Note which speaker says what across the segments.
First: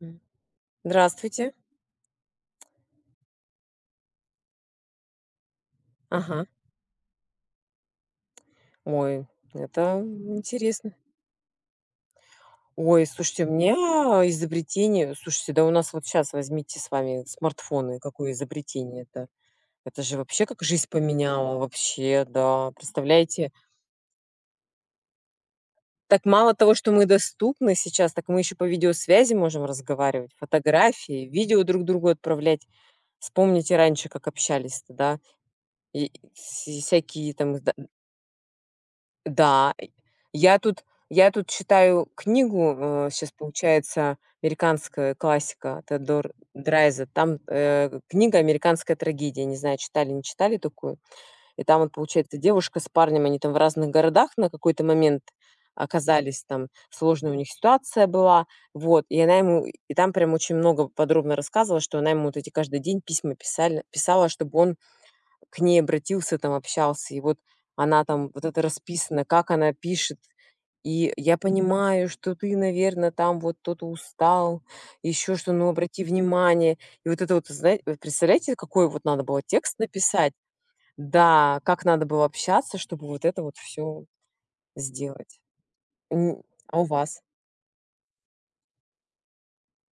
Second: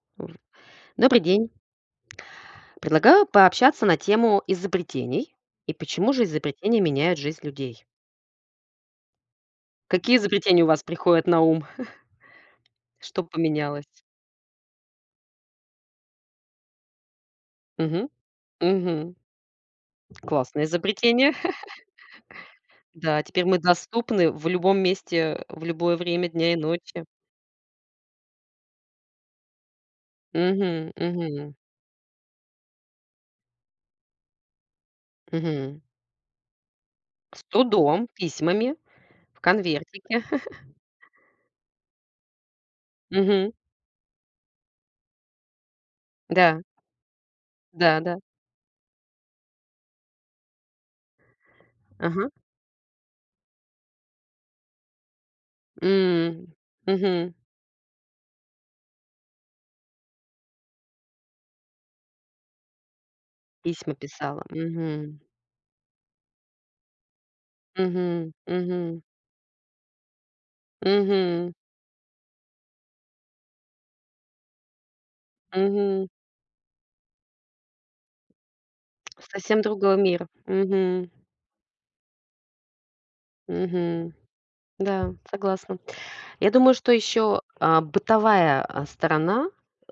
Speaker 1: М.
Speaker 2: В. Добрый день.
Speaker 1: Здравствуйте.
Speaker 2: Предлагаю пообщаться на тему изобретений и почему же
Speaker 1: Ага.
Speaker 2: изобретения меняют жизнь людей.
Speaker 1: Ой, это
Speaker 2: Какие изобретения у вас
Speaker 1: интересно.
Speaker 2: приходят на ум?
Speaker 1: Ой,
Speaker 2: Что
Speaker 1: слушайте, у
Speaker 2: поменялось?
Speaker 1: меня изобретение слушайте, да у нас вот сейчас возьмите с вами смартфоны,
Speaker 2: Мгм.
Speaker 1: какое изобретение
Speaker 2: Мгм.
Speaker 1: это? Это же вообще как
Speaker 2: Классное
Speaker 1: жизнь
Speaker 2: изобретение.
Speaker 1: поменяло, вообще, да.
Speaker 2: Да, теперь
Speaker 1: Представляете,
Speaker 2: мы доступны в любом месте, в любое
Speaker 1: так
Speaker 2: время дня
Speaker 1: мало
Speaker 2: и
Speaker 1: того, что
Speaker 2: ночи.
Speaker 1: мы доступны сейчас, так мы еще по видеосвязи можем разговаривать,
Speaker 2: Мгм,
Speaker 1: фотографии,
Speaker 2: мгм,
Speaker 1: видео друг другу отправлять. Вспомните раньше, как общались-то, да?
Speaker 2: мгм.
Speaker 1: И всякие
Speaker 2: С
Speaker 1: там.
Speaker 2: трудом, письмами, в
Speaker 1: Да, и
Speaker 2: конвертике.
Speaker 1: я тут я тут читаю книгу, сейчас
Speaker 2: Мгм.
Speaker 1: получается американская классика Теодор
Speaker 2: Да,
Speaker 1: Драйза. Там,
Speaker 2: да, да.
Speaker 1: книга "Американская трагедия". Не знаю, читали, не читали такую. И там вот,
Speaker 2: Ага.
Speaker 1: получается, девушка с парнем, они там в разных городах на какой-то момент оказались,
Speaker 2: М,
Speaker 1: там сложная
Speaker 2: мгм.
Speaker 1: у них ситуация была. Вот, и она ему и там прям очень много подробно рассказывала, что она ему вот эти каждый день письма писали
Speaker 2: Письма
Speaker 1: писала,
Speaker 2: писала.
Speaker 1: чтобы он
Speaker 2: Мгм,
Speaker 1: к ней обратился, там общался, и вот она там,
Speaker 2: мгм,
Speaker 1: вот это
Speaker 2: мгм.
Speaker 1: расписано, как она пишет. И я
Speaker 2: Мгм,
Speaker 1: понимаю, что ты, наверное, там вот кто-то устал, еще что, ну, обрати
Speaker 2: мгм.
Speaker 1: внимание. И вот это вот, знаете, вы представляете, какой вот надо было
Speaker 2: Совсем
Speaker 1: текст
Speaker 2: другой мир.
Speaker 1: написать?
Speaker 2: Мгм,
Speaker 1: Да, как надо было общаться, чтобы вот это вот все
Speaker 2: мгм. Да,
Speaker 1: сделать.
Speaker 2: согласна.
Speaker 1: М,
Speaker 2: Я думаю,
Speaker 1: А у
Speaker 2: что
Speaker 1: вас?
Speaker 2: еще, бытовая сторона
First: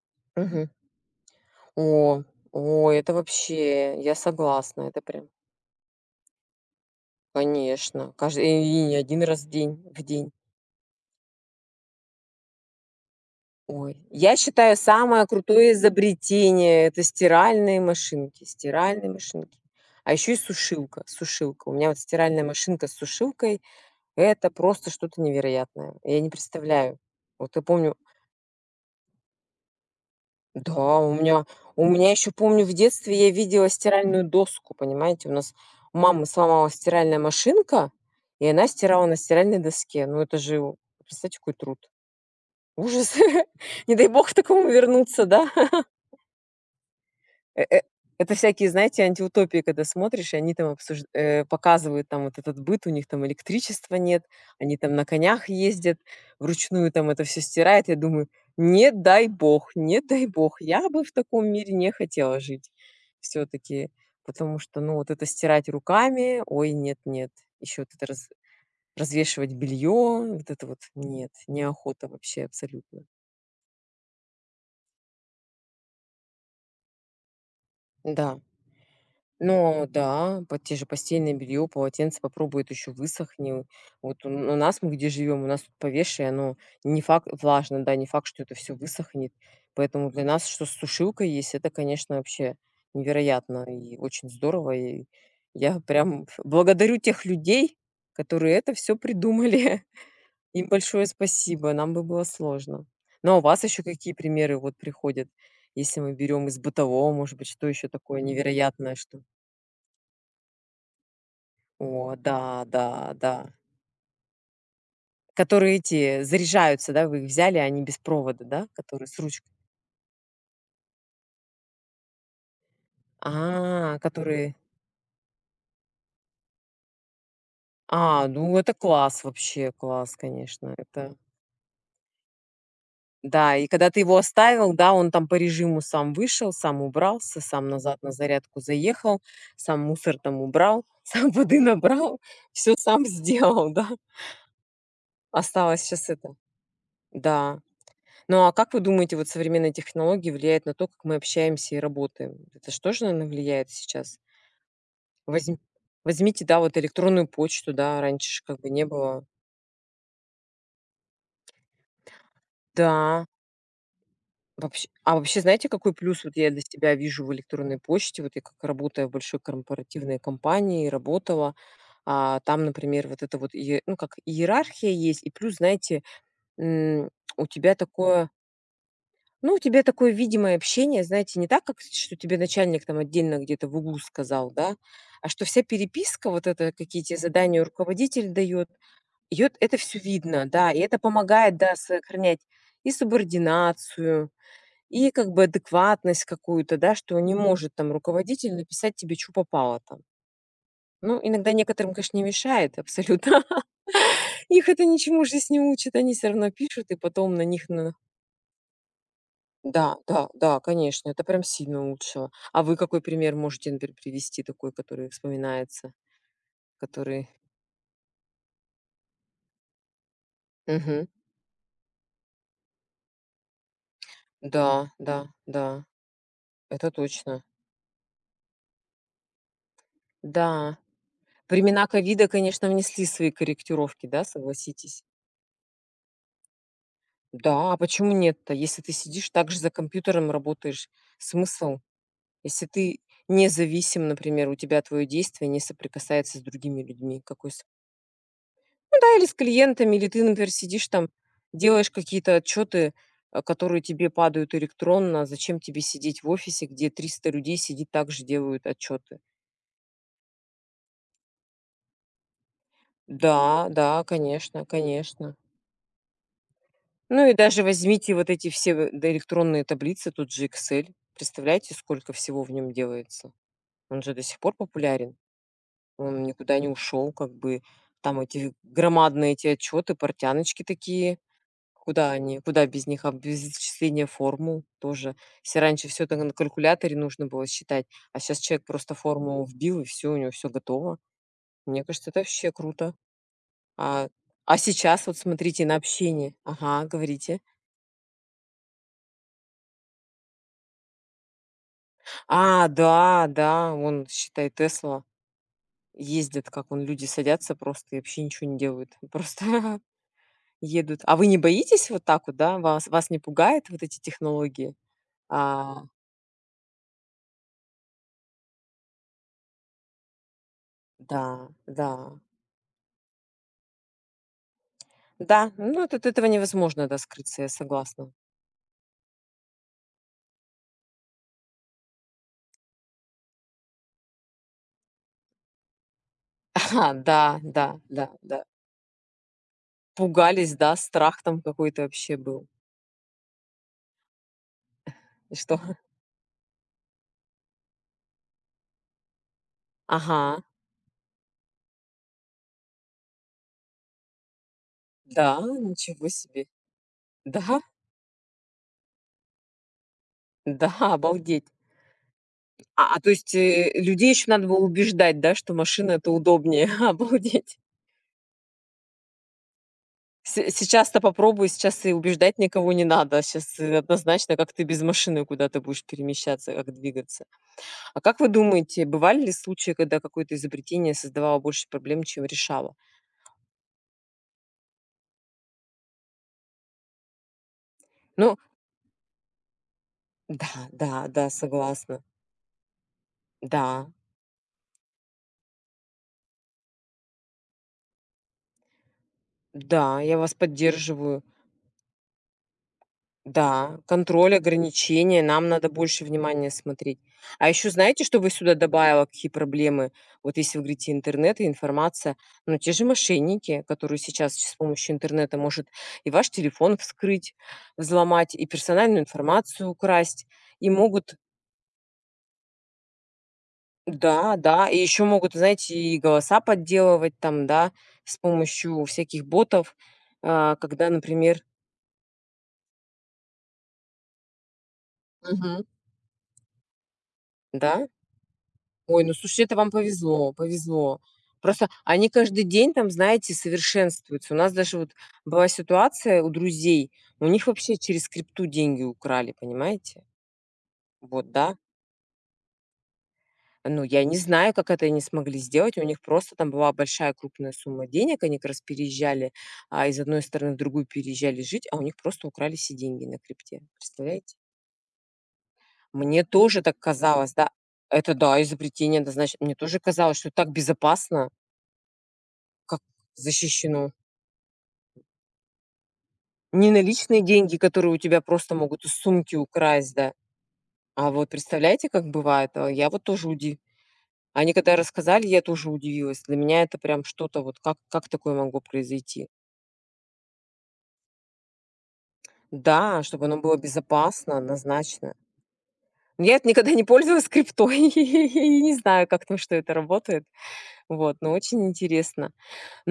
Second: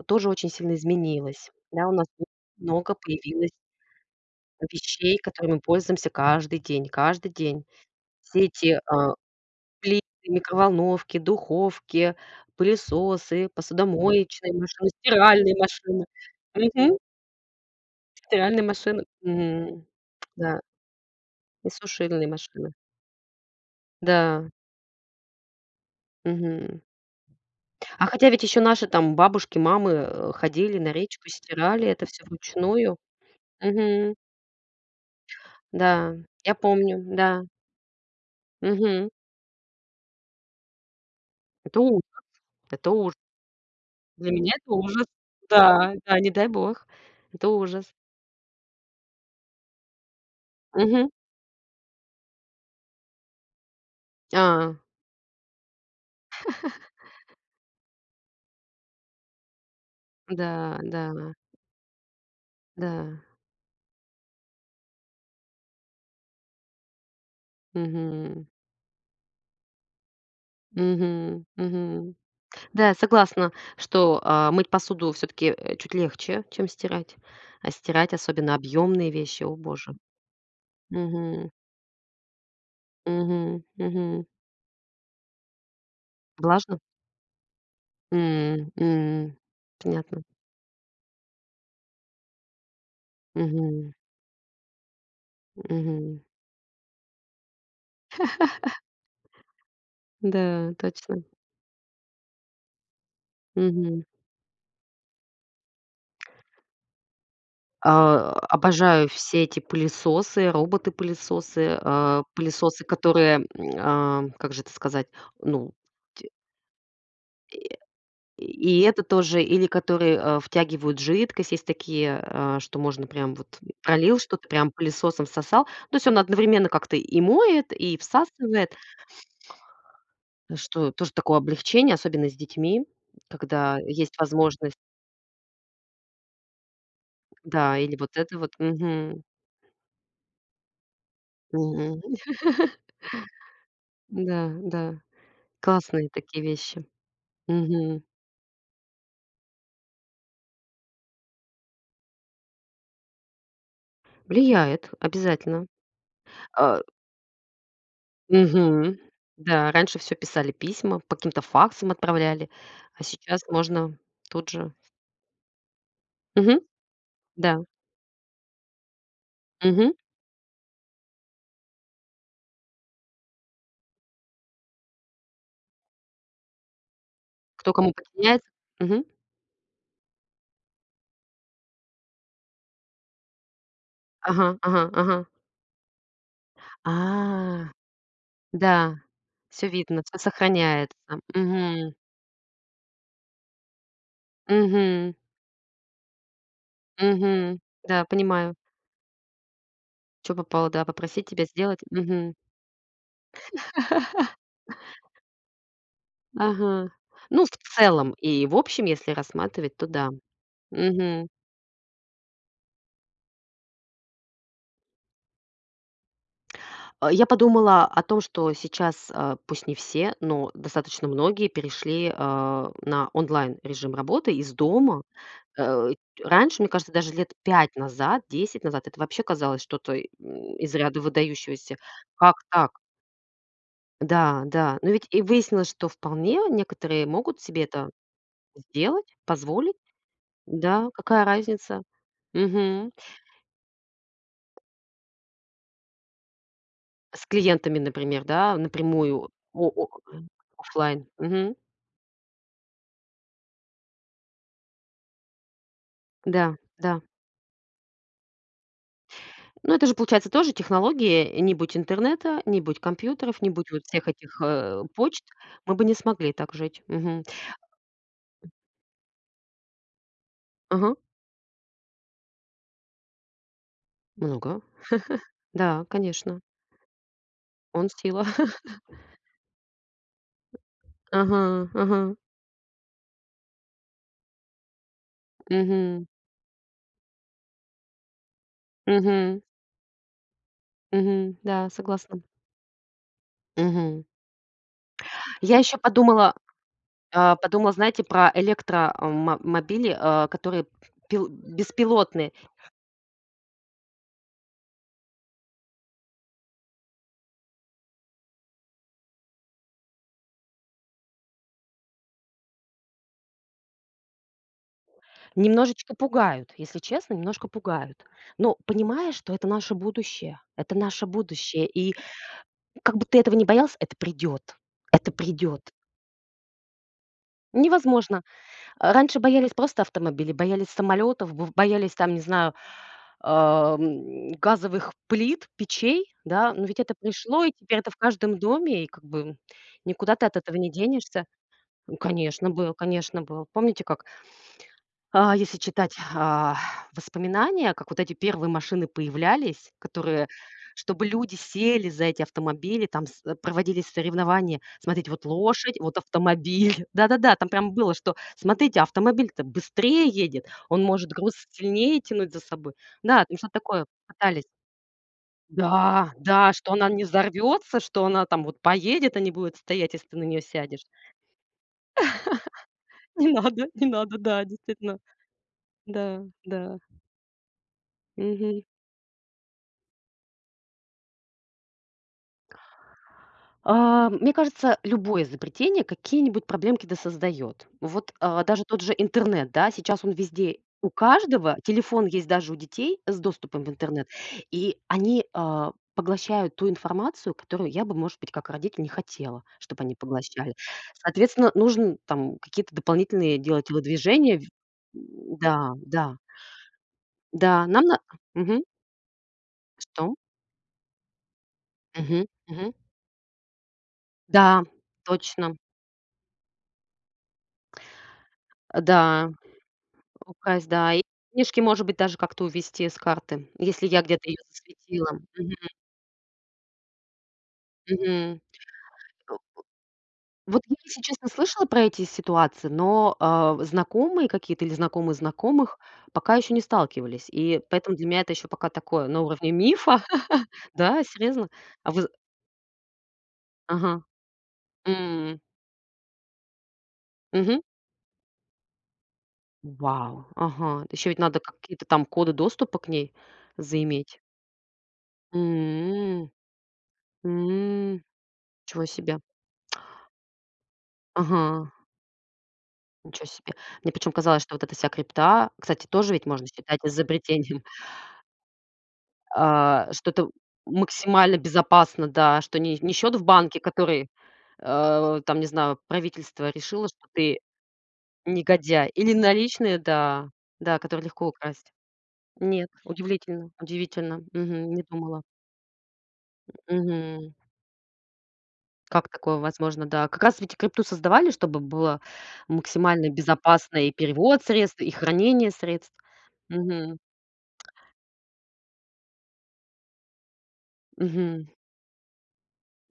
Speaker 2: тоже очень
Speaker 1: Мгм.
Speaker 2: сильно изменилась. Да, у нас
Speaker 1: О, о,
Speaker 2: много
Speaker 1: это
Speaker 2: появилось
Speaker 1: вообще, я согласна, это
Speaker 2: вещей,
Speaker 1: прям,
Speaker 2: которыми мы пользуемся каждый день, каждый день.
Speaker 1: конечно,
Speaker 2: Все
Speaker 1: каждый,
Speaker 2: эти,
Speaker 1: и не один раз в день, в
Speaker 2: плиты,
Speaker 1: день.
Speaker 2: микроволновки, духовки, пылесосы,
Speaker 1: Ой, я
Speaker 2: посудомоечные
Speaker 1: считаю,
Speaker 2: машины,
Speaker 1: самое
Speaker 2: стиральные
Speaker 1: крутое
Speaker 2: машины.
Speaker 1: изобретение —
Speaker 2: Мгм,
Speaker 1: это стиральные машинки.
Speaker 2: стиральные машины.
Speaker 1: Стиральные машинки.
Speaker 2: Мгм.
Speaker 1: А еще и
Speaker 2: Да,
Speaker 1: сушилка, сушилка.
Speaker 2: и
Speaker 1: У меня вот
Speaker 2: сушильные
Speaker 1: стиральная
Speaker 2: машины.
Speaker 1: машинка с сушилкой — это
Speaker 2: Да.
Speaker 1: просто что-то невероятное. Я не
Speaker 2: Мгм.
Speaker 1: представляю. Вот я помню,
Speaker 2: А хотя ведь еще наши там бабушки, мамы, ходили на
Speaker 1: да, у
Speaker 2: речку,
Speaker 1: меня у
Speaker 2: стирали это
Speaker 1: меня
Speaker 2: все
Speaker 1: еще, помню, в
Speaker 2: вручную.
Speaker 1: детстве я видела
Speaker 2: Мгм.
Speaker 1: стиральную доску, понимаете? У нас у
Speaker 2: Да,
Speaker 1: мамы
Speaker 2: я
Speaker 1: сломалась
Speaker 2: помню,
Speaker 1: стиральная
Speaker 2: да.
Speaker 1: машинка, и она стирала
Speaker 2: Мгм.
Speaker 1: на стиральной доске. Ну, это же, представьте, какой труд.
Speaker 2: Это ужас, это ужас.
Speaker 1: Ужас. Не дай бог
Speaker 2: Для
Speaker 1: к
Speaker 2: меня
Speaker 1: такому
Speaker 2: это ужас.
Speaker 1: вернуться, да?
Speaker 2: Да, да, не дай бог. Это
Speaker 1: Э э
Speaker 2: ужас.
Speaker 1: это всякие, знаете, антиутопии, когда смотришь, и они там
Speaker 2: Мгм.
Speaker 1: показывают там вот этот быт, у них там электричества нет,
Speaker 2: А,
Speaker 1: они там на конях ездят, вручную там это все стирает. Я думаю: "Не дай бог, не дай бог,
Speaker 2: да,
Speaker 1: я
Speaker 2: да,
Speaker 1: бы в таком мире не хотела жить
Speaker 2: да.
Speaker 1: все таки". Потому что, ну, вот это стирать руками, ой, нет-нет. Еще вот это
Speaker 2: Мгм.
Speaker 1: развешивать белье, вот это вот нет,
Speaker 2: Мгм,
Speaker 1: неохота
Speaker 2: мгм.
Speaker 1: вообще
Speaker 2: Да,
Speaker 1: абсолютно.
Speaker 2: согласна, что, мыть посуду все таки чуть легче, чем стирать. А стирать,
Speaker 1: Да.
Speaker 2: особенно объемные вещи, о
Speaker 1: Ну
Speaker 2: боже.
Speaker 1: да, по те же постельное
Speaker 2: Мгм.
Speaker 1: белье, полотенце попробует еще
Speaker 2: Мгм,
Speaker 1: высохнет. Вот
Speaker 2: мгм.
Speaker 1: у нас, мы где живем, у нас тут повешай, оно
Speaker 2: Влажно?
Speaker 1: не факт, влажно, да, не факт, что это
Speaker 2: М,
Speaker 1: все высохнет.
Speaker 2: м.
Speaker 1: Поэтому
Speaker 2: Понятно.
Speaker 1: для нас, что сушилка есть, это, конечно, вообще невероятно
Speaker 2: Мгм,
Speaker 1: и очень здорово. И я
Speaker 2: мгм.
Speaker 1: прям ф благодарю тех людей, которые это все придумали. Им
Speaker 2: Да,
Speaker 1: большое
Speaker 2: точно.
Speaker 1: спасибо, нам бы было сложно. Ну, а у вас еще
Speaker 2: Мгм.
Speaker 1: какие примеры вот приходят, если мы берем из бытового, может быть, что еще такое невероятное,
Speaker 2: Обожаю
Speaker 1: что...
Speaker 2: все эти пылесосы, роботы-пылесосы,
Speaker 1: О, да,
Speaker 2: пылесосы,
Speaker 1: да, да.
Speaker 2: которые, м, а, как же это сказать, ну,
Speaker 1: Которые эти
Speaker 2: ть
Speaker 1: заряжаются, да? Вы их взяли, они без провода, да?
Speaker 2: и это
Speaker 1: Которые с
Speaker 2: тоже,
Speaker 1: ручкой?
Speaker 2: или которые, втягивают жидкость. Есть такие, что можно прям вот
Speaker 1: А,
Speaker 2: пролил что-то,
Speaker 1: которые
Speaker 2: прям пылесосом сосал. То есть он одновременно как-то и моет, и
Speaker 1: А, ну это
Speaker 2: всасывает.
Speaker 1: класс вообще, класс, конечно.
Speaker 2: Что тоже такое облегчение, особенно с детьми,
Speaker 1: Да, и
Speaker 2: когда
Speaker 1: когда ты
Speaker 2: есть
Speaker 1: его оставил,
Speaker 2: возможность,
Speaker 1: да, он там по режиму сам вышел, сам убрался, сам
Speaker 2: да, или
Speaker 1: назад
Speaker 2: вот
Speaker 1: на
Speaker 2: это вот.
Speaker 1: зарядку заехал,
Speaker 2: Мгм.
Speaker 1: сам мусор там убрал, сам воды
Speaker 2: Мгм.
Speaker 1: набрал, все сам сделал, да.
Speaker 2: Да, да,
Speaker 1: Осталось сейчас
Speaker 2: классные
Speaker 1: это.
Speaker 2: такие вещи.
Speaker 1: Да.
Speaker 2: Мгм.
Speaker 1: Ну, а как вы думаете, вот современные технологии влияют на то, как мы общаемся и работаем? Это же тоже, наверное, влияет сейчас.
Speaker 2: Влияет
Speaker 1: Возьм-
Speaker 2: обязательно.
Speaker 1: Возьмите, да, вот
Speaker 2: А,
Speaker 1: электронную почту, да, раньше ж как бы не
Speaker 2: мгм.
Speaker 1: было.
Speaker 2: Да, раньше все писали письма, по каким-то факсам отправляли, а
Speaker 1: Да,
Speaker 2: сейчас можно тут же.
Speaker 1: вообще. А вообще, знаете, какой плюс вот я для
Speaker 2: Мгм.
Speaker 1: себя вижу в
Speaker 2: Да.
Speaker 1: электронной почте? Вот я как работаю в большой
Speaker 2: Мгм.
Speaker 1: корпоративной компании, работала, а там, например, вот это вот, ну, как иерархия есть, и плюс, знаете, м, у
Speaker 2: Кто
Speaker 1: тебя
Speaker 2: кому
Speaker 1: такое
Speaker 2: подчиняется. Мгм.
Speaker 1: ну, у тебя такое видимое общение, знаете, не так, как с что тебе начальник там отдельно где-то в углу
Speaker 2: Ага,
Speaker 1: сказал, да,
Speaker 2: ага, ага.
Speaker 1: а что вся переписка, вот это
Speaker 2: А,
Speaker 1: какие те задания руководитель дает,
Speaker 2: да,
Speaker 1: её
Speaker 2: все
Speaker 1: это все
Speaker 2: видно, все
Speaker 1: видно, да, и
Speaker 2: сохраняется.
Speaker 1: это помогает, да,
Speaker 2: Мгм.
Speaker 1: сохранять и субординацию, и
Speaker 2: Мгм,
Speaker 1: как бы адекватность какую-то, да, что не Мгм.
Speaker 2: мгм.
Speaker 1: Может там
Speaker 2: Да,
Speaker 1: руководитель
Speaker 2: понимаю,
Speaker 1: написать тебе, чё попало там.
Speaker 2: что попало, да,
Speaker 1: Ну,
Speaker 2: попросить тебя
Speaker 1: иногда
Speaker 2: сделать.
Speaker 1: некоторым, конечно, не
Speaker 2: Мгм.
Speaker 1: мешает абсолютно. Их это ничему в не учит, они все равно пишут,
Speaker 2: Ага.
Speaker 1: и потом на
Speaker 2: Ну, в
Speaker 1: них на...
Speaker 2: целом и в общем, если рассматривать, то
Speaker 1: Да,
Speaker 2: да.
Speaker 1: да, да, конечно, это
Speaker 2: Мгм.
Speaker 1: прям сильно улучшило. А вы какой пример можете, например, привести такой, который вспоминается?
Speaker 2: Я
Speaker 1: Который...
Speaker 2: подумала о том, что сейчас, а, пусть не все, но
Speaker 1: Мгм.
Speaker 2: достаточно многие перешли, на онлайн режим работы из
Speaker 1: Да,
Speaker 2: дома.
Speaker 1: да, да,
Speaker 2: Э, раньше, мне
Speaker 1: это
Speaker 2: кажется, даже лет
Speaker 1: точно.
Speaker 2: 5 назад, 10 назад, это вообще казалось что-то, м, из
Speaker 1: Да.
Speaker 2: ряда выдающегося.
Speaker 1: Времена ковида,
Speaker 2: Как
Speaker 1: конечно,
Speaker 2: так?
Speaker 1: внесли свои корректировки, да,
Speaker 2: Да, да. Но
Speaker 1: согласитесь?
Speaker 2: ведь и выяснилось, что вполне некоторые могут себе
Speaker 1: Да, а
Speaker 2: это
Speaker 1: почему нет-то? Если ты
Speaker 2: сделать,
Speaker 1: сидишь так же за
Speaker 2: позволить,
Speaker 1: компьютером, работаешь,
Speaker 2: да, какая
Speaker 1: смысл?
Speaker 2: разница?
Speaker 1: Если
Speaker 2: Мгм.
Speaker 1: ты независим, например, у тебя твое действие не соприкасается с другими людьми,
Speaker 2: С
Speaker 1: какой...
Speaker 2: клиентами, например, да,
Speaker 1: Ну да, или
Speaker 2: напрямую
Speaker 1: с
Speaker 2: о
Speaker 1: клиентами, или ты, например, сидишь
Speaker 2: оффлайн.
Speaker 1: там,
Speaker 2: Мгм.
Speaker 1: делаешь какие-то отчеты, а, которые тебе падают электронно. Зачем тебе сидеть в
Speaker 2: Да,
Speaker 1: офисе, где
Speaker 2: да.
Speaker 1: 300 людей сидит, также делают отчеты?
Speaker 2: Ну, это же, получается, тоже технологии. Не будь интернета, не будь компьютеров, не
Speaker 1: Да,
Speaker 2: будь вот
Speaker 1: да,
Speaker 2: всех этих,
Speaker 1: конечно,
Speaker 2: почт,
Speaker 1: конечно.
Speaker 2: мы бы не смогли так жить. Мгм.
Speaker 1: Ну и даже возьмите вот эти все да, электронные таблицы, тут же Excel.
Speaker 2: Ага,
Speaker 1: Представляете, сколько всего в нем делается? Он же до сих пор
Speaker 2: много.
Speaker 1: популярен.
Speaker 2: Да,
Speaker 1: Он
Speaker 2: конечно.
Speaker 1: никуда не ушел, как бы
Speaker 2: Он
Speaker 1: там
Speaker 2: сила.
Speaker 1: эти громадные эти отчеты, портяночки такие.
Speaker 2: Ага, ага.
Speaker 1: Куда они? Куда без них? А без исчисления формул тоже. Если раньше все
Speaker 2: Мгм,
Speaker 1: это на калькуляторе нужно было считать, а сейчас человек просто
Speaker 2: мгм,
Speaker 1: формулу вбил, и все у него все готово.
Speaker 2: мгм. Да,
Speaker 1: Мне кажется, это
Speaker 2: согласна.
Speaker 1: вообще круто.
Speaker 2: Мгм.
Speaker 1: А а сейчас вот
Speaker 2: Я
Speaker 1: смотрите на
Speaker 2: еще
Speaker 1: общение.
Speaker 2: подумала.
Speaker 1: Ага, говорите.
Speaker 2: Подумала, знаете, про электромобили, а, которые пил беспилотные,
Speaker 1: А, да, да, он считай, Тесла ездит, как он, люди садятся просто и вообще ничего не делают. Просто едут. А вы не боитесь вот так вот, да? Вас не пугает вот эти технологии? А,
Speaker 2: немножечко пугают, если честно, немножко пугают. Но понимаешь, что это наше
Speaker 1: да,
Speaker 2: будущее,
Speaker 1: да.
Speaker 2: и как бы ты этого не боялся, это придет, это
Speaker 1: Да,
Speaker 2: придет.
Speaker 1: ну от этого невозможно, да, скрыться, я согласна.
Speaker 2: Невозможно. Раньше боялись просто автомобилей, боялись самолетов, б боялись там, не знаю, ам, газовых плит, печей, да, но ведь
Speaker 1: Ага,
Speaker 2: это
Speaker 1: да,
Speaker 2: пришло, и
Speaker 1: да,
Speaker 2: теперь это в
Speaker 1: да,
Speaker 2: каждом
Speaker 1: да.
Speaker 2: доме, и как бы никуда ты от
Speaker 1: Пугались,
Speaker 2: этого не
Speaker 1: да, страх
Speaker 2: денешься.
Speaker 1: там какой-то
Speaker 2: Ну,
Speaker 1: вообще был.
Speaker 2: конечно, был, конечно, был. Помните, как,
Speaker 1: И
Speaker 2: а, если
Speaker 1: что?
Speaker 2: читать, воспоминания, как вот эти первые машины появлялись, которые
Speaker 1: Ага,
Speaker 2: чтобы люди сели за эти автомобили, там с проводились соревнования. Смотрите, вот
Speaker 1: да,
Speaker 2: лошадь, вот
Speaker 1: ничего себе.
Speaker 2: автомобиль. Да-да-да, там
Speaker 1: Да,
Speaker 2: прям было, что смотрите, автомобиль-то быстрее едет, он
Speaker 1: да,
Speaker 2: может груз
Speaker 1: обалдеть.
Speaker 2: сильнее тянуть за собой.
Speaker 1: А, то
Speaker 2: Да,
Speaker 1: есть,
Speaker 2: там что-то такое
Speaker 1: людей еще
Speaker 2: пытались.
Speaker 1: надо было убеждать, да, что машина — это
Speaker 2: Да, да,
Speaker 1: удобнее.
Speaker 2: что она не
Speaker 1: Обалдеть.
Speaker 2: взорвется, что она там вот поедет, а не будет стоять, если ты на нее
Speaker 1: Се
Speaker 2: сядешь.
Speaker 1: Сейчас-то попробую, сейчас и убеждать никого не надо.
Speaker 2: Не
Speaker 1: Сейчас
Speaker 2: надо, не надо,
Speaker 1: однозначно,
Speaker 2: да,
Speaker 1: как ты без
Speaker 2: действительно.
Speaker 1: машины куда-то будешь
Speaker 2: Да,
Speaker 1: перемещаться, как
Speaker 2: да.
Speaker 1: двигаться. А как вы
Speaker 2: Мгм.
Speaker 1: думаете, бывали ли случаи, когда какое-то изобретение создавало больше проблем, чем решало?
Speaker 2: Мне кажется, любое изобретение какие-нибудь проблемки да создает. Вот,
Speaker 1: Ну
Speaker 2: даже тот же интернет, да, сейчас он везде
Speaker 1: да,
Speaker 2: у
Speaker 1: да, да,
Speaker 2: каждого,
Speaker 1: согласна.
Speaker 2: телефон есть даже у детей с доступом в
Speaker 1: Да,
Speaker 2: интернет, и они, поглощают ту информацию, которую я бы, может быть, как родитель не хотела, чтобы они
Speaker 1: да, я вас
Speaker 2: поглощали.
Speaker 1: поддерживаю.
Speaker 2: Соответственно, нужно там какие-то дополнительные делать
Speaker 1: Да, контроль,
Speaker 2: телодвижения. В.
Speaker 1: ограничения, нам надо
Speaker 2: Да,
Speaker 1: больше
Speaker 2: да,
Speaker 1: внимания смотреть. А
Speaker 2: да,
Speaker 1: еще
Speaker 2: нам на
Speaker 1: знаете, что вы сюда
Speaker 2: мгм.
Speaker 1: добавила, какие проблемы?
Speaker 2: Что?
Speaker 1: Вот если вы говорите интернет и информация,
Speaker 2: Мгм,
Speaker 1: но те
Speaker 2: мгм.
Speaker 1: же мошенники, которые сейчас с
Speaker 2: Да,
Speaker 1: помощью интернета
Speaker 2: точно.
Speaker 1: может и ваш телефон вскрыть, взломать, и персональную
Speaker 2: Да,
Speaker 1: информацию украсть,
Speaker 2: украсть,
Speaker 1: и
Speaker 2: да. И
Speaker 1: могут...
Speaker 2: книжки, может быть, даже как-то увести с карты, если я где-то
Speaker 1: Да,
Speaker 2: ее
Speaker 1: да, и еще
Speaker 2: засветила.
Speaker 1: могут,
Speaker 2: Мгм,
Speaker 1: знаете, и голоса подделывать там, да, с
Speaker 2: мгм.
Speaker 1: помощью всяких
Speaker 2: Э,
Speaker 1: ботов, а,
Speaker 2: вот я,
Speaker 1: когда,
Speaker 2: если честно,
Speaker 1: например...
Speaker 2: слышала про эти ситуации, но, знакомые какие-то или знакомые
Speaker 1: Мгм.
Speaker 2: знакомых пока еще не сталкивались. И
Speaker 1: Да?
Speaker 2: поэтому для меня это еще пока
Speaker 1: Ой,
Speaker 2: такое
Speaker 1: ну
Speaker 2: на
Speaker 1: слушайте,
Speaker 2: уровне
Speaker 1: это вам
Speaker 2: мифа.
Speaker 1: повезло, повезло.
Speaker 2: Да, серьезно?
Speaker 1: Просто
Speaker 2: А
Speaker 1: они
Speaker 2: вы.
Speaker 1: каждый день там, знаете,
Speaker 2: Ага.
Speaker 1: совершенствуются. У нас даже вот
Speaker 2: М,
Speaker 1: была ситуация у друзей, у них
Speaker 2: мгм.
Speaker 1: вообще через крипту деньги украли, понимаете?
Speaker 2: Вау, ага. Еще ведь
Speaker 1: Вот,
Speaker 2: надо
Speaker 1: да.
Speaker 2: какие-то там коды доступа к ней
Speaker 1: Ну, я не
Speaker 2: заиметь.
Speaker 1: знаю, как это они смогли сделать. У них
Speaker 2: М,
Speaker 1: просто там была большая крупная сумма
Speaker 2: м.
Speaker 1: денег. Они как раз
Speaker 2: Ничего себе.
Speaker 1: переезжали, из одной страны в другую переезжали
Speaker 2: Ага.
Speaker 1: жить, а у них просто украли все деньги на
Speaker 2: Ничего себе.
Speaker 1: крипте.
Speaker 2: Мне причем
Speaker 1: Представляете?
Speaker 2: казалось, что вот эта вся крипта, кстати, тоже
Speaker 1: Мне
Speaker 2: ведь можно
Speaker 1: тоже так
Speaker 2: считать
Speaker 1: казалось, да.
Speaker 2: изобретением,
Speaker 1: Это да, изобретение, да, значит, мне тоже
Speaker 2: а, что
Speaker 1: казалось,
Speaker 2: это
Speaker 1: что так безопасно,
Speaker 2: максимально безопасно, да, что не
Speaker 1: как
Speaker 2: не счет в банке,
Speaker 1: защищено.
Speaker 2: который, там, не знаю, правительство
Speaker 1: Не
Speaker 2: решило, что
Speaker 1: наличные
Speaker 2: ты
Speaker 1: деньги, которые у тебя просто могут
Speaker 2: негодяй,
Speaker 1: из
Speaker 2: или
Speaker 1: сумки
Speaker 2: наличные,
Speaker 1: украсть, да.
Speaker 2: да, да, которые
Speaker 1: А вот
Speaker 2: легко украсть.
Speaker 1: представляете, как бывает? А,
Speaker 2: Нет,
Speaker 1: я вот тоже
Speaker 2: удивительно,
Speaker 1: уди...
Speaker 2: удивительно.
Speaker 1: Они
Speaker 2: Мгм,
Speaker 1: когда
Speaker 2: не думала.
Speaker 1: рассказали, я тоже удивилась. Для меня это прям
Speaker 2: Мгм.
Speaker 1: что-то вот, как такое могло
Speaker 2: Как
Speaker 1: произойти?
Speaker 2: такое возможно, да. Как раз ведь и крипту создавали, чтобы было
Speaker 1: Да,
Speaker 2: максимально
Speaker 1: чтобы оно было
Speaker 2: безопасно и
Speaker 1: безопасно,
Speaker 2: перевод средств, и
Speaker 1: однозначно.
Speaker 2: хранение средств.
Speaker 1: Я это никогда не
Speaker 2: Мгм,
Speaker 1: пользовалась криптой, и не знаю, как там, что это работает. Вот, но
Speaker 2: мгм.
Speaker 1: очень интересно.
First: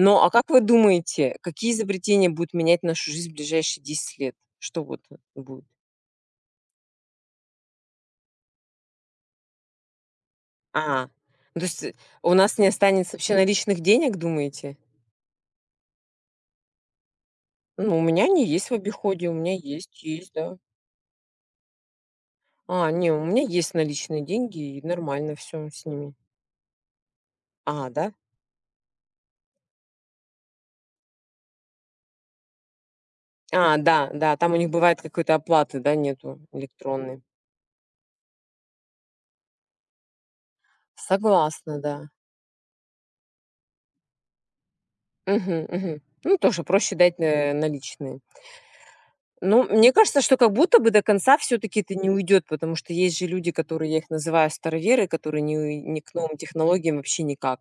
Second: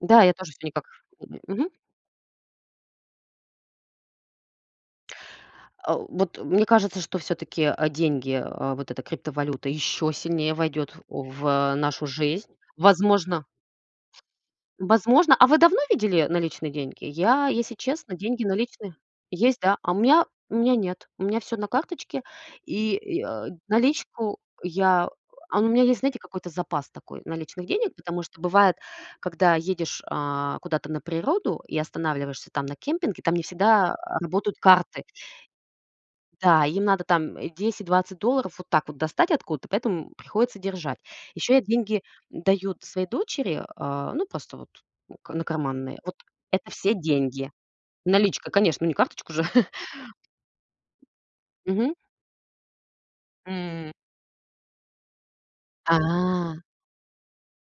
Speaker 2: Да,
Speaker 1: а
Speaker 2: я
Speaker 1: как
Speaker 2: тоже
Speaker 1: вы
Speaker 2: всё никак.
Speaker 1: думаете,
Speaker 2: Мгм.
Speaker 1: какие изобретения будут менять нашу жизнь в ближайшие 10 лет? Что вот будет?
Speaker 2: Вот мне кажется, что все таки деньги, вот эта криптовалюта еще сильнее войдет
Speaker 1: А,
Speaker 2: в
Speaker 1: ну, то
Speaker 2: а,
Speaker 1: есть
Speaker 2: нашу
Speaker 1: у
Speaker 2: жизнь.
Speaker 1: нас не останется вообще
Speaker 2: Возможно.
Speaker 1: наличных денег, думаете?
Speaker 2: Возможно. А вы давно видели наличные деньги? Я, если
Speaker 1: Ну, у
Speaker 2: честно,
Speaker 1: меня они
Speaker 2: деньги
Speaker 1: есть в
Speaker 2: наличные
Speaker 1: обиходе, у меня
Speaker 2: есть, да. А у
Speaker 1: есть,
Speaker 2: меня
Speaker 1: есть, да.
Speaker 2: нет. У меня все на карточке,
Speaker 1: А, не, у
Speaker 2: и,
Speaker 1: меня есть наличные
Speaker 2: наличку
Speaker 1: деньги, и
Speaker 2: я
Speaker 1: нормально
Speaker 2: а
Speaker 1: все
Speaker 2: ну, у
Speaker 1: с
Speaker 2: меня есть,
Speaker 1: ними.
Speaker 2: знаете, какой-то запас такой наличных
Speaker 1: А,
Speaker 2: денег,
Speaker 1: да?
Speaker 2: потому что бывает, когда едешь, куда-то на природу и останавливаешься там на кемпинге, там не
Speaker 1: А,
Speaker 2: всегда,
Speaker 1: да, да, там у
Speaker 2: работают
Speaker 1: них бывает
Speaker 2: карты.
Speaker 1: какой-то оплаты, да, нету
Speaker 2: Да, им надо
Speaker 1: электронной.
Speaker 2: там, 10-20 долларов вот так вот достать откуда-то, поэтому приходится держать. Еще я
Speaker 1: Согласна,
Speaker 2: деньги
Speaker 1: да.
Speaker 2: даю своей дочери, ну, просто вот ну, к на
Speaker 1: Мгм,
Speaker 2: карманные.
Speaker 1: мгм.
Speaker 2: Вот
Speaker 1: Ну, тоже
Speaker 2: это все
Speaker 1: проще дать,
Speaker 2: деньги.
Speaker 1: наличные.
Speaker 2: Наличка, конечно, ну, не карточку же.
Speaker 1: Ну, мне кажется, что как будто бы до конца все таки
Speaker 2: Мгм.
Speaker 1: это не уйдет, потому что есть же люди, которые,
Speaker 2: М.
Speaker 1: я их называю староверы, которые не уи
Speaker 2: А,
Speaker 1: не к новым технологиям вообще никак.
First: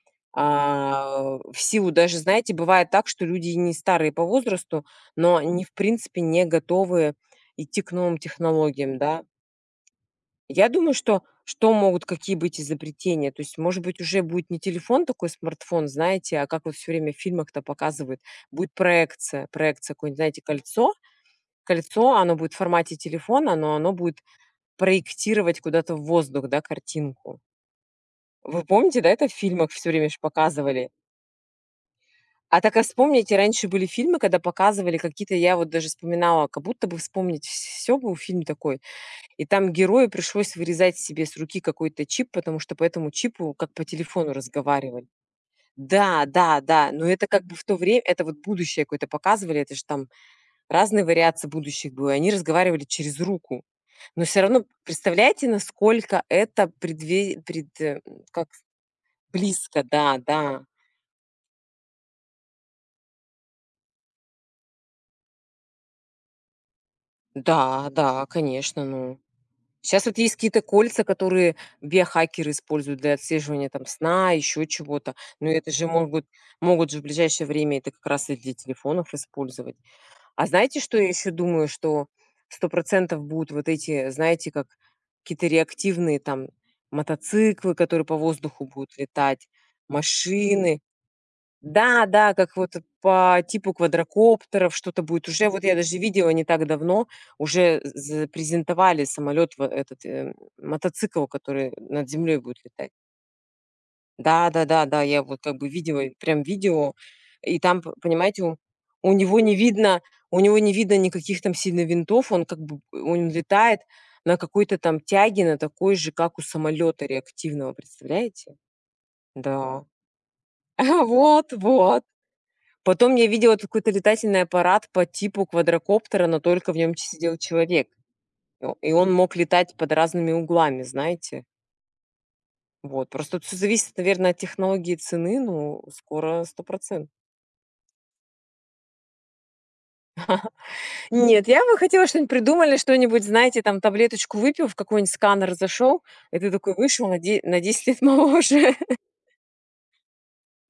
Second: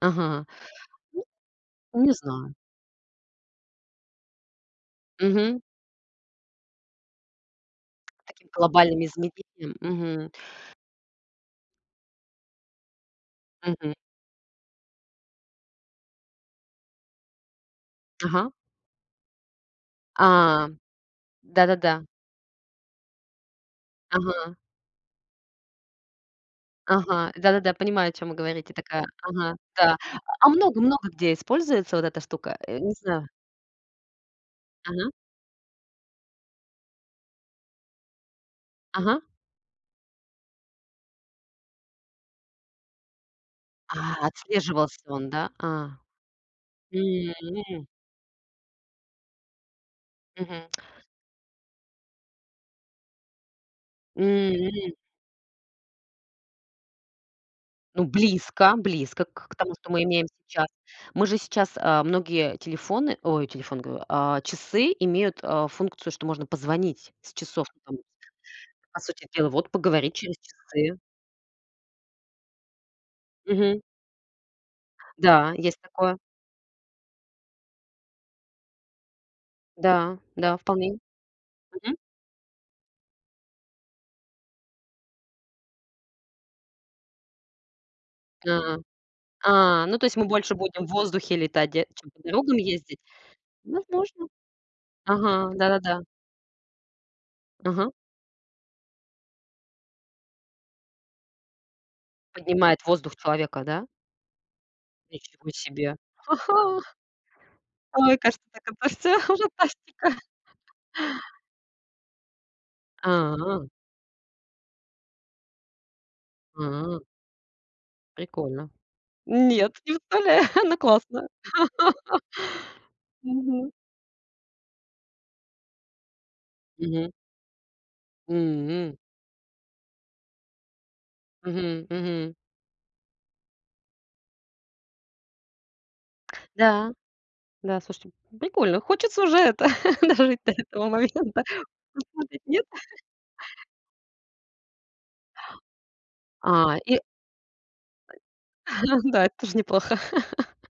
Speaker 2: ага.
Speaker 1: А, в силу
Speaker 2: Ну, не
Speaker 1: даже, знаете,
Speaker 2: знаю.
Speaker 1: бывает так, что люди и не старые по возрасту, но
Speaker 2: Мгм.
Speaker 1: они, в принципе, не готовы идти к новым
Speaker 2: Таким
Speaker 1: технологиям,
Speaker 2: глобальным
Speaker 1: да.
Speaker 2: измерением. Мгм.
Speaker 1: Я думаю, что могут, какие быть изобретения. То есть, может
Speaker 2: Мгм.
Speaker 1: быть, уже будет не телефон такой, смартфон, знаете, а как вот все время в фильмах-то показывают,
Speaker 2: Ага.
Speaker 1: будет проекция. Проекция какое-нибудь, знаете,
Speaker 2: А,
Speaker 1: кольцо.
Speaker 2: да-да-да.
Speaker 1: Кольцо, оно будет в формате телефона, но оно будет
Speaker 2: Ага.
Speaker 1: проектировать куда-то в воздух, да,
Speaker 2: Ага.
Speaker 1: картинку.
Speaker 2: Да-да-да, понимаю, о чем вы
Speaker 1: Вы
Speaker 2: говорите.
Speaker 1: помните,
Speaker 2: Такая,
Speaker 1: да, это в
Speaker 2: ага,
Speaker 1: фильмах все
Speaker 2: да.
Speaker 1: время ж
Speaker 2: А много
Speaker 1: показывали?
Speaker 2: много где используется вот эта штука.
Speaker 1: А так, а
Speaker 2: Не знаю.
Speaker 1: вспомните, раньше были фильмы, когда показывали
Speaker 2: Ага,
Speaker 1: какие-то, я вот даже вспоминала, как будто бы вспомнить, всё был фильм такой.
Speaker 2: ага.
Speaker 1: И там герою пришлось вырезать себе с руки какой-то чип, потому что по этому чипу как по
Speaker 2: А,
Speaker 1: телефону
Speaker 2: отслеживался
Speaker 1: разговаривали.
Speaker 2: он, да? А.
Speaker 1: Да, да, да, но это
Speaker 2: М.
Speaker 1: как бы в то
Speaker 2: м.
Speaker 1: время, это вот будущее какое-то показывали, это же там
Speaker 2: Мгм.
Speaker 1: разные вариации будущих было, и они разговаривали через руку. Но все равно,
Speaker 2: М.
Speaker 1: представляете, насколько это
Speaker 2: Ну,
Speaker 1: как
Speaker 2: близко, близко к к тому,
Speaker 1: близко,
Speaker 2: что мы
Speaker 1: да,
Speaker 2: имеем
Speaker 1: да.
Speaker 2: сейчас. Мы же сейчас, многие телефоны, ой, телефон говорю, часы имеют, функцию, что можно позвонить с часов.
Speaker 1: Да,
Speaker 2: Ну, там,
Speaker 1: да, конечно,
Speaker 2: по
Speaker 1: ну.
Speaker 2: сути дела, вот
Speaker 1: Сейчас
Speaker 2: поговорить
Speaker 1: вот есть
Speaker 2: через
Speaker 1: какие-то
Speaker 2: часы.
Speaker 1: кольца, которые биохакеры используют для отслеживания
Speaker 2: Мгм.
Speaker 1: там сна, еще чего-то. Но
Speaker 2: Да,
Speaker 1: это
Speaker 2: есть
Speaker 1: же
Speaker 2: такое.
Speaker 1: могут, могут же в ближайшее время это как раз и для телефонов использовать.
Speaker 2: Да,
Speaker 1: А
Speaker 2: да,
Speaker 1: знаете, что
Speaker 2: вполне.
Speaker 1: я еще думаю,
Speaker 2: Мгм.
Speaker 1: что 100% будут вот эти, знаете, как какие-то реактивные там мотоциклы, которые по воздуху
Speaker 2: А.
Speaker 1: будут летать,
Speaker 2: А, ну, то есть мы больше
Speaker 1: машины.
Speaker 2: будем в воздухе летать, де
Speaker 1: Да,
Speaker 2: чем по
Speaker 1: да, как
Speaker 2: дорогам
Speaker 1: вот
Speaker 2: ездить?
Speaker 1: по типу
Speaker 2: Возможно.
Speaker 1: квадрокоптеров что-то будет. Уже
Speaker 2: Ага,
Speaker 1: вот я даже
Speaker 2: да-да-да.
Speaker 1: видела не так давно, уже
Speaker 2: Ага.
Speaker 1: з презентовали самолет во этот, мотоцикл, который над землей будет
Speaker 2: Поднимает в
Speaker 1: летать.
Speaker 2: воздух человека, да?
Speaker 1: Да, да, да, да, я вот
Speaker 2: Ничего
Speaker 1: как бы
Speaker 2: себе.
Speaker 1: видела и прям
Speaker 2: Ага.
Speaker 1: видео, и там, п
Speaker 2: Ой,
Speaker 1: понимаете,
Speaker 2: кажется, так это
Speaker 1: у
Speaker 2: всё
Speaker 1: него не видно
Speaker 2: фантастика.
Speaker 1: у него не видно никаких там сильно винтов, он
Speaker 2: А,
Speaker 1: летает на какой-то там тяге, на такой же, как у
Speaker 2: а,
Speaker 1: самолета реактивного, представляете?
Speaker 2: прикольно. Нет,
Speaker 1: Да.
Speaker 2: не вставляю, но классно.
Speaker 1: Вот, вот. Потом я видела тут
Speaker 2: Мгм.
Speaker 1: какой-то летательный аппарат по типу квадрокоптера, но только в нем
Speaker 2: Мгм.
Speaker 1: сидел человек. И
Speaker 2: М.
Speaker 1: он мог летать под разными углами, знаете.
Speaker 2: Мгм, мгм.
Speaker 1: Вот. Просто все зависит, наверное, от технологии и цены, ну, скоро сто
Speaker 2: Да,
Speaker 1: процентов.
Speaker 2: да, слушайте, прикольно. Хочется уже это дожить до этого момента.
Speaker 1: Нет, я бы хотела, что-нибудь
Speaker 2: Смотреть нет?
Speaker 1: придумали, что-нибудь, знаете, там таблеточку выпил, в какой-нибудь сканер зашел, и ты такой
Speaker 2: А, и
Speaker 1: вышел на 10 лет моложе.
Speaker 2: да, это тоже неплохо.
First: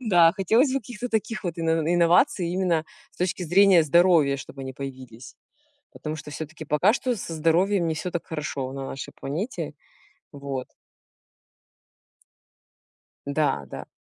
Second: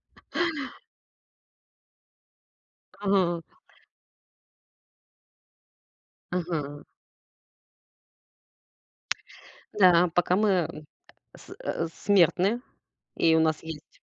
Speaker 1: Да, хотелось бы каких-то таких вот ино инноваций именно с точки
Speaker 2: Ага,
Speaker 1: зрения здоровья, чтобы они появились. Потому что все таки
Speaker 2: ага.
Speaker 1: пока что со здоровьем не все так хорошо на нашей планете.
Speaker 2: Да, пока мы,
Speaker 1: Вот.
Speaker 2: м, с смертны, и у нас
Speaker 1: Да, да.
Speaker 2: есть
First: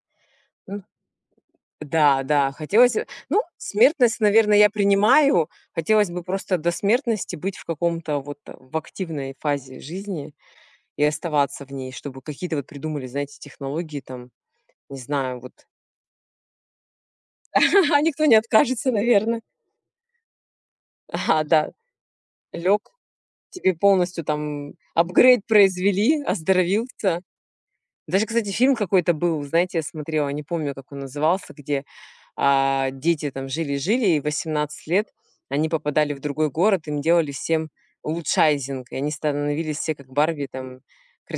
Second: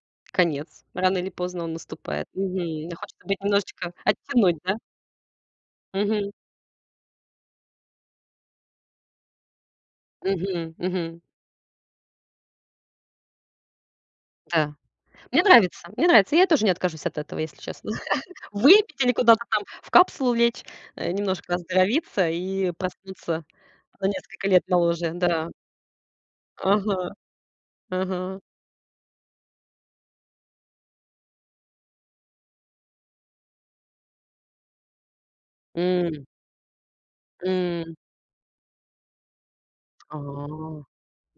Speaker 1: Ну
Speaker 2: конец. Рано или поздно он
Speaker 1: да,
Speaker 2: наступает.
Speaker 1: да,
Speaker 2: Мгм.
Speaker 1: хотелось,
Speaker 2: Да, хочется быть
Speaker 1: ну,
Speaker 2: немножечко
Speaker 1: смертность, наверное,
Speaker 2: оттянуть,
Speaker 1: я
Speaker 2: да?
Speaker 1: принимаю. Хотелось бы
Speaker 2: Мгм.
Speaker 1: просто до смертности быть в каком-то вот в активной фазе жизни
Speaker 2: Мгм.
Speaker 1: и
Speaker 2: Мгм.
Speaker 1: оставаться в ней, чтобы какие-то вот придумали, знаете, технологии там,
Speaker 2: Да.
Speaker 1: не знаю,
Speaker 2: Мне
Speaker 1: вот.
Speaker 2: нравится мне нравится. Я тоже не откажусь от этого, если честно.
Speaker 1: Никто не откажется,
Speaker 2: Выпить или
Speaker 1: наверное.
Speaker 2: куда-то там в капсулу лечь,
Speaker 1: А,
Speaker 2: немножко
Speaker 1: да.
Speaker 2: оздоровиться и
Speaker 1: Лег,
Speaker 2: проснуться
Speaker 1: тебе
Speaker 2: на
Speaker 1: полностью
Speaker 2: несколько лет
Speaker 1: там
Speaker 2: моложе.
Speaker 1: апгрейд
Speaker 2: Да.
Speaker 1: произвели,
Speaker 2: Ага.
Speaker 1: оздоровился.
Speaker 2: Ага.
Speaker 1: Даже, кстати, фильм какой-то был, знаете, я смотрела, не помню, как он назывался, где, а, дети там жили-жили, и в 18 лет они попадали в
Speaker 2: М.
Speaker 1: другой город, им делали всем
Speaker 2: М.
Speaker 1: улучшайзинг, и они становились все как Барби там
Speaker 2: А.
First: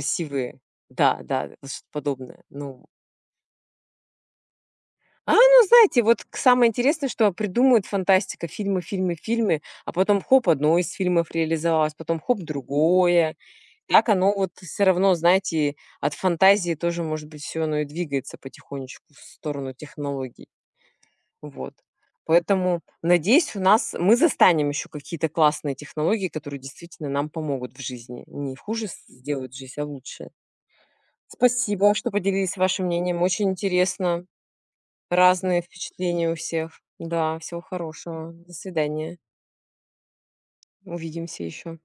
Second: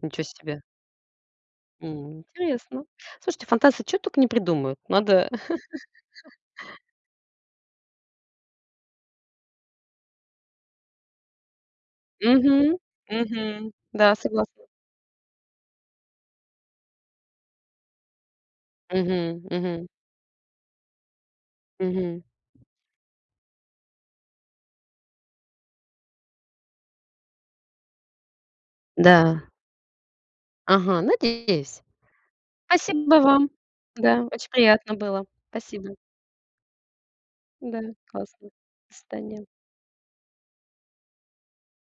Speaker 2: Ничего себе.
Speaker 1: Да, да, да, вот что-то
Speaker 2: М,
Speaker 1: подобное.
Speaker 2: интересно.
Speaker 1: Ну,
Speaker 2: Слушайте, фантазии что только не придумают. Надо
Speaker 1: ну, знаете, вот к самое интересное, что придумывают фантастика: фильмы, фильмы, фильмы, а потом хоп, одно из фильмов реализовалось, потом хоп,
Speaker 2: Мгм.
Speaker 1: другое.
Speaker 2: Мгм.
Speaker 1: Так
Speaker 2: Да,
Speaker 1: оно вот
Speaker 2: согласна.
Speaker 1: все равно, знаете, от фантазии тоже, может быть, все оно и двигается потихонечку в
Speaker 2: Мгм,
Speaker 1: сторону
Speaker 2: мгм,
Speaker 1: технологий. Вот.
Speaker 2: мгм.
Speaker 1: Поэтому, надеюсь, у нас мы застанем еще какие-то классные технологии, которые действительно нам помогут в жизни. Не хуже с
Speaker 2: Да.
Speaker 1: сделают жизнь, а лучше.
Speaker 2: Ага, надеюсь.
Speaker 1: Спасибо, что поделились вашим
Speaker 2: Спасибо
Speaker 1: мнением.
Speaker 2: вам.
Speaker 1: Очень
Speaker 2: Да,
Speaker 1: интересно.
Speaker 2: очень приятно было.
Speaker 1: Разные
Speaker 2: Спасибо.
Speaker 1: впечатления у всех. Да, всего
Speaker 2: Да,
Speaker 1: хорошего.
Speaker 2: классно.
Speaker 1: До
Speaker 2: До
Speaker 1: свидания.
Speaker 2: свидания.
Speaker 1: Увидимся еще.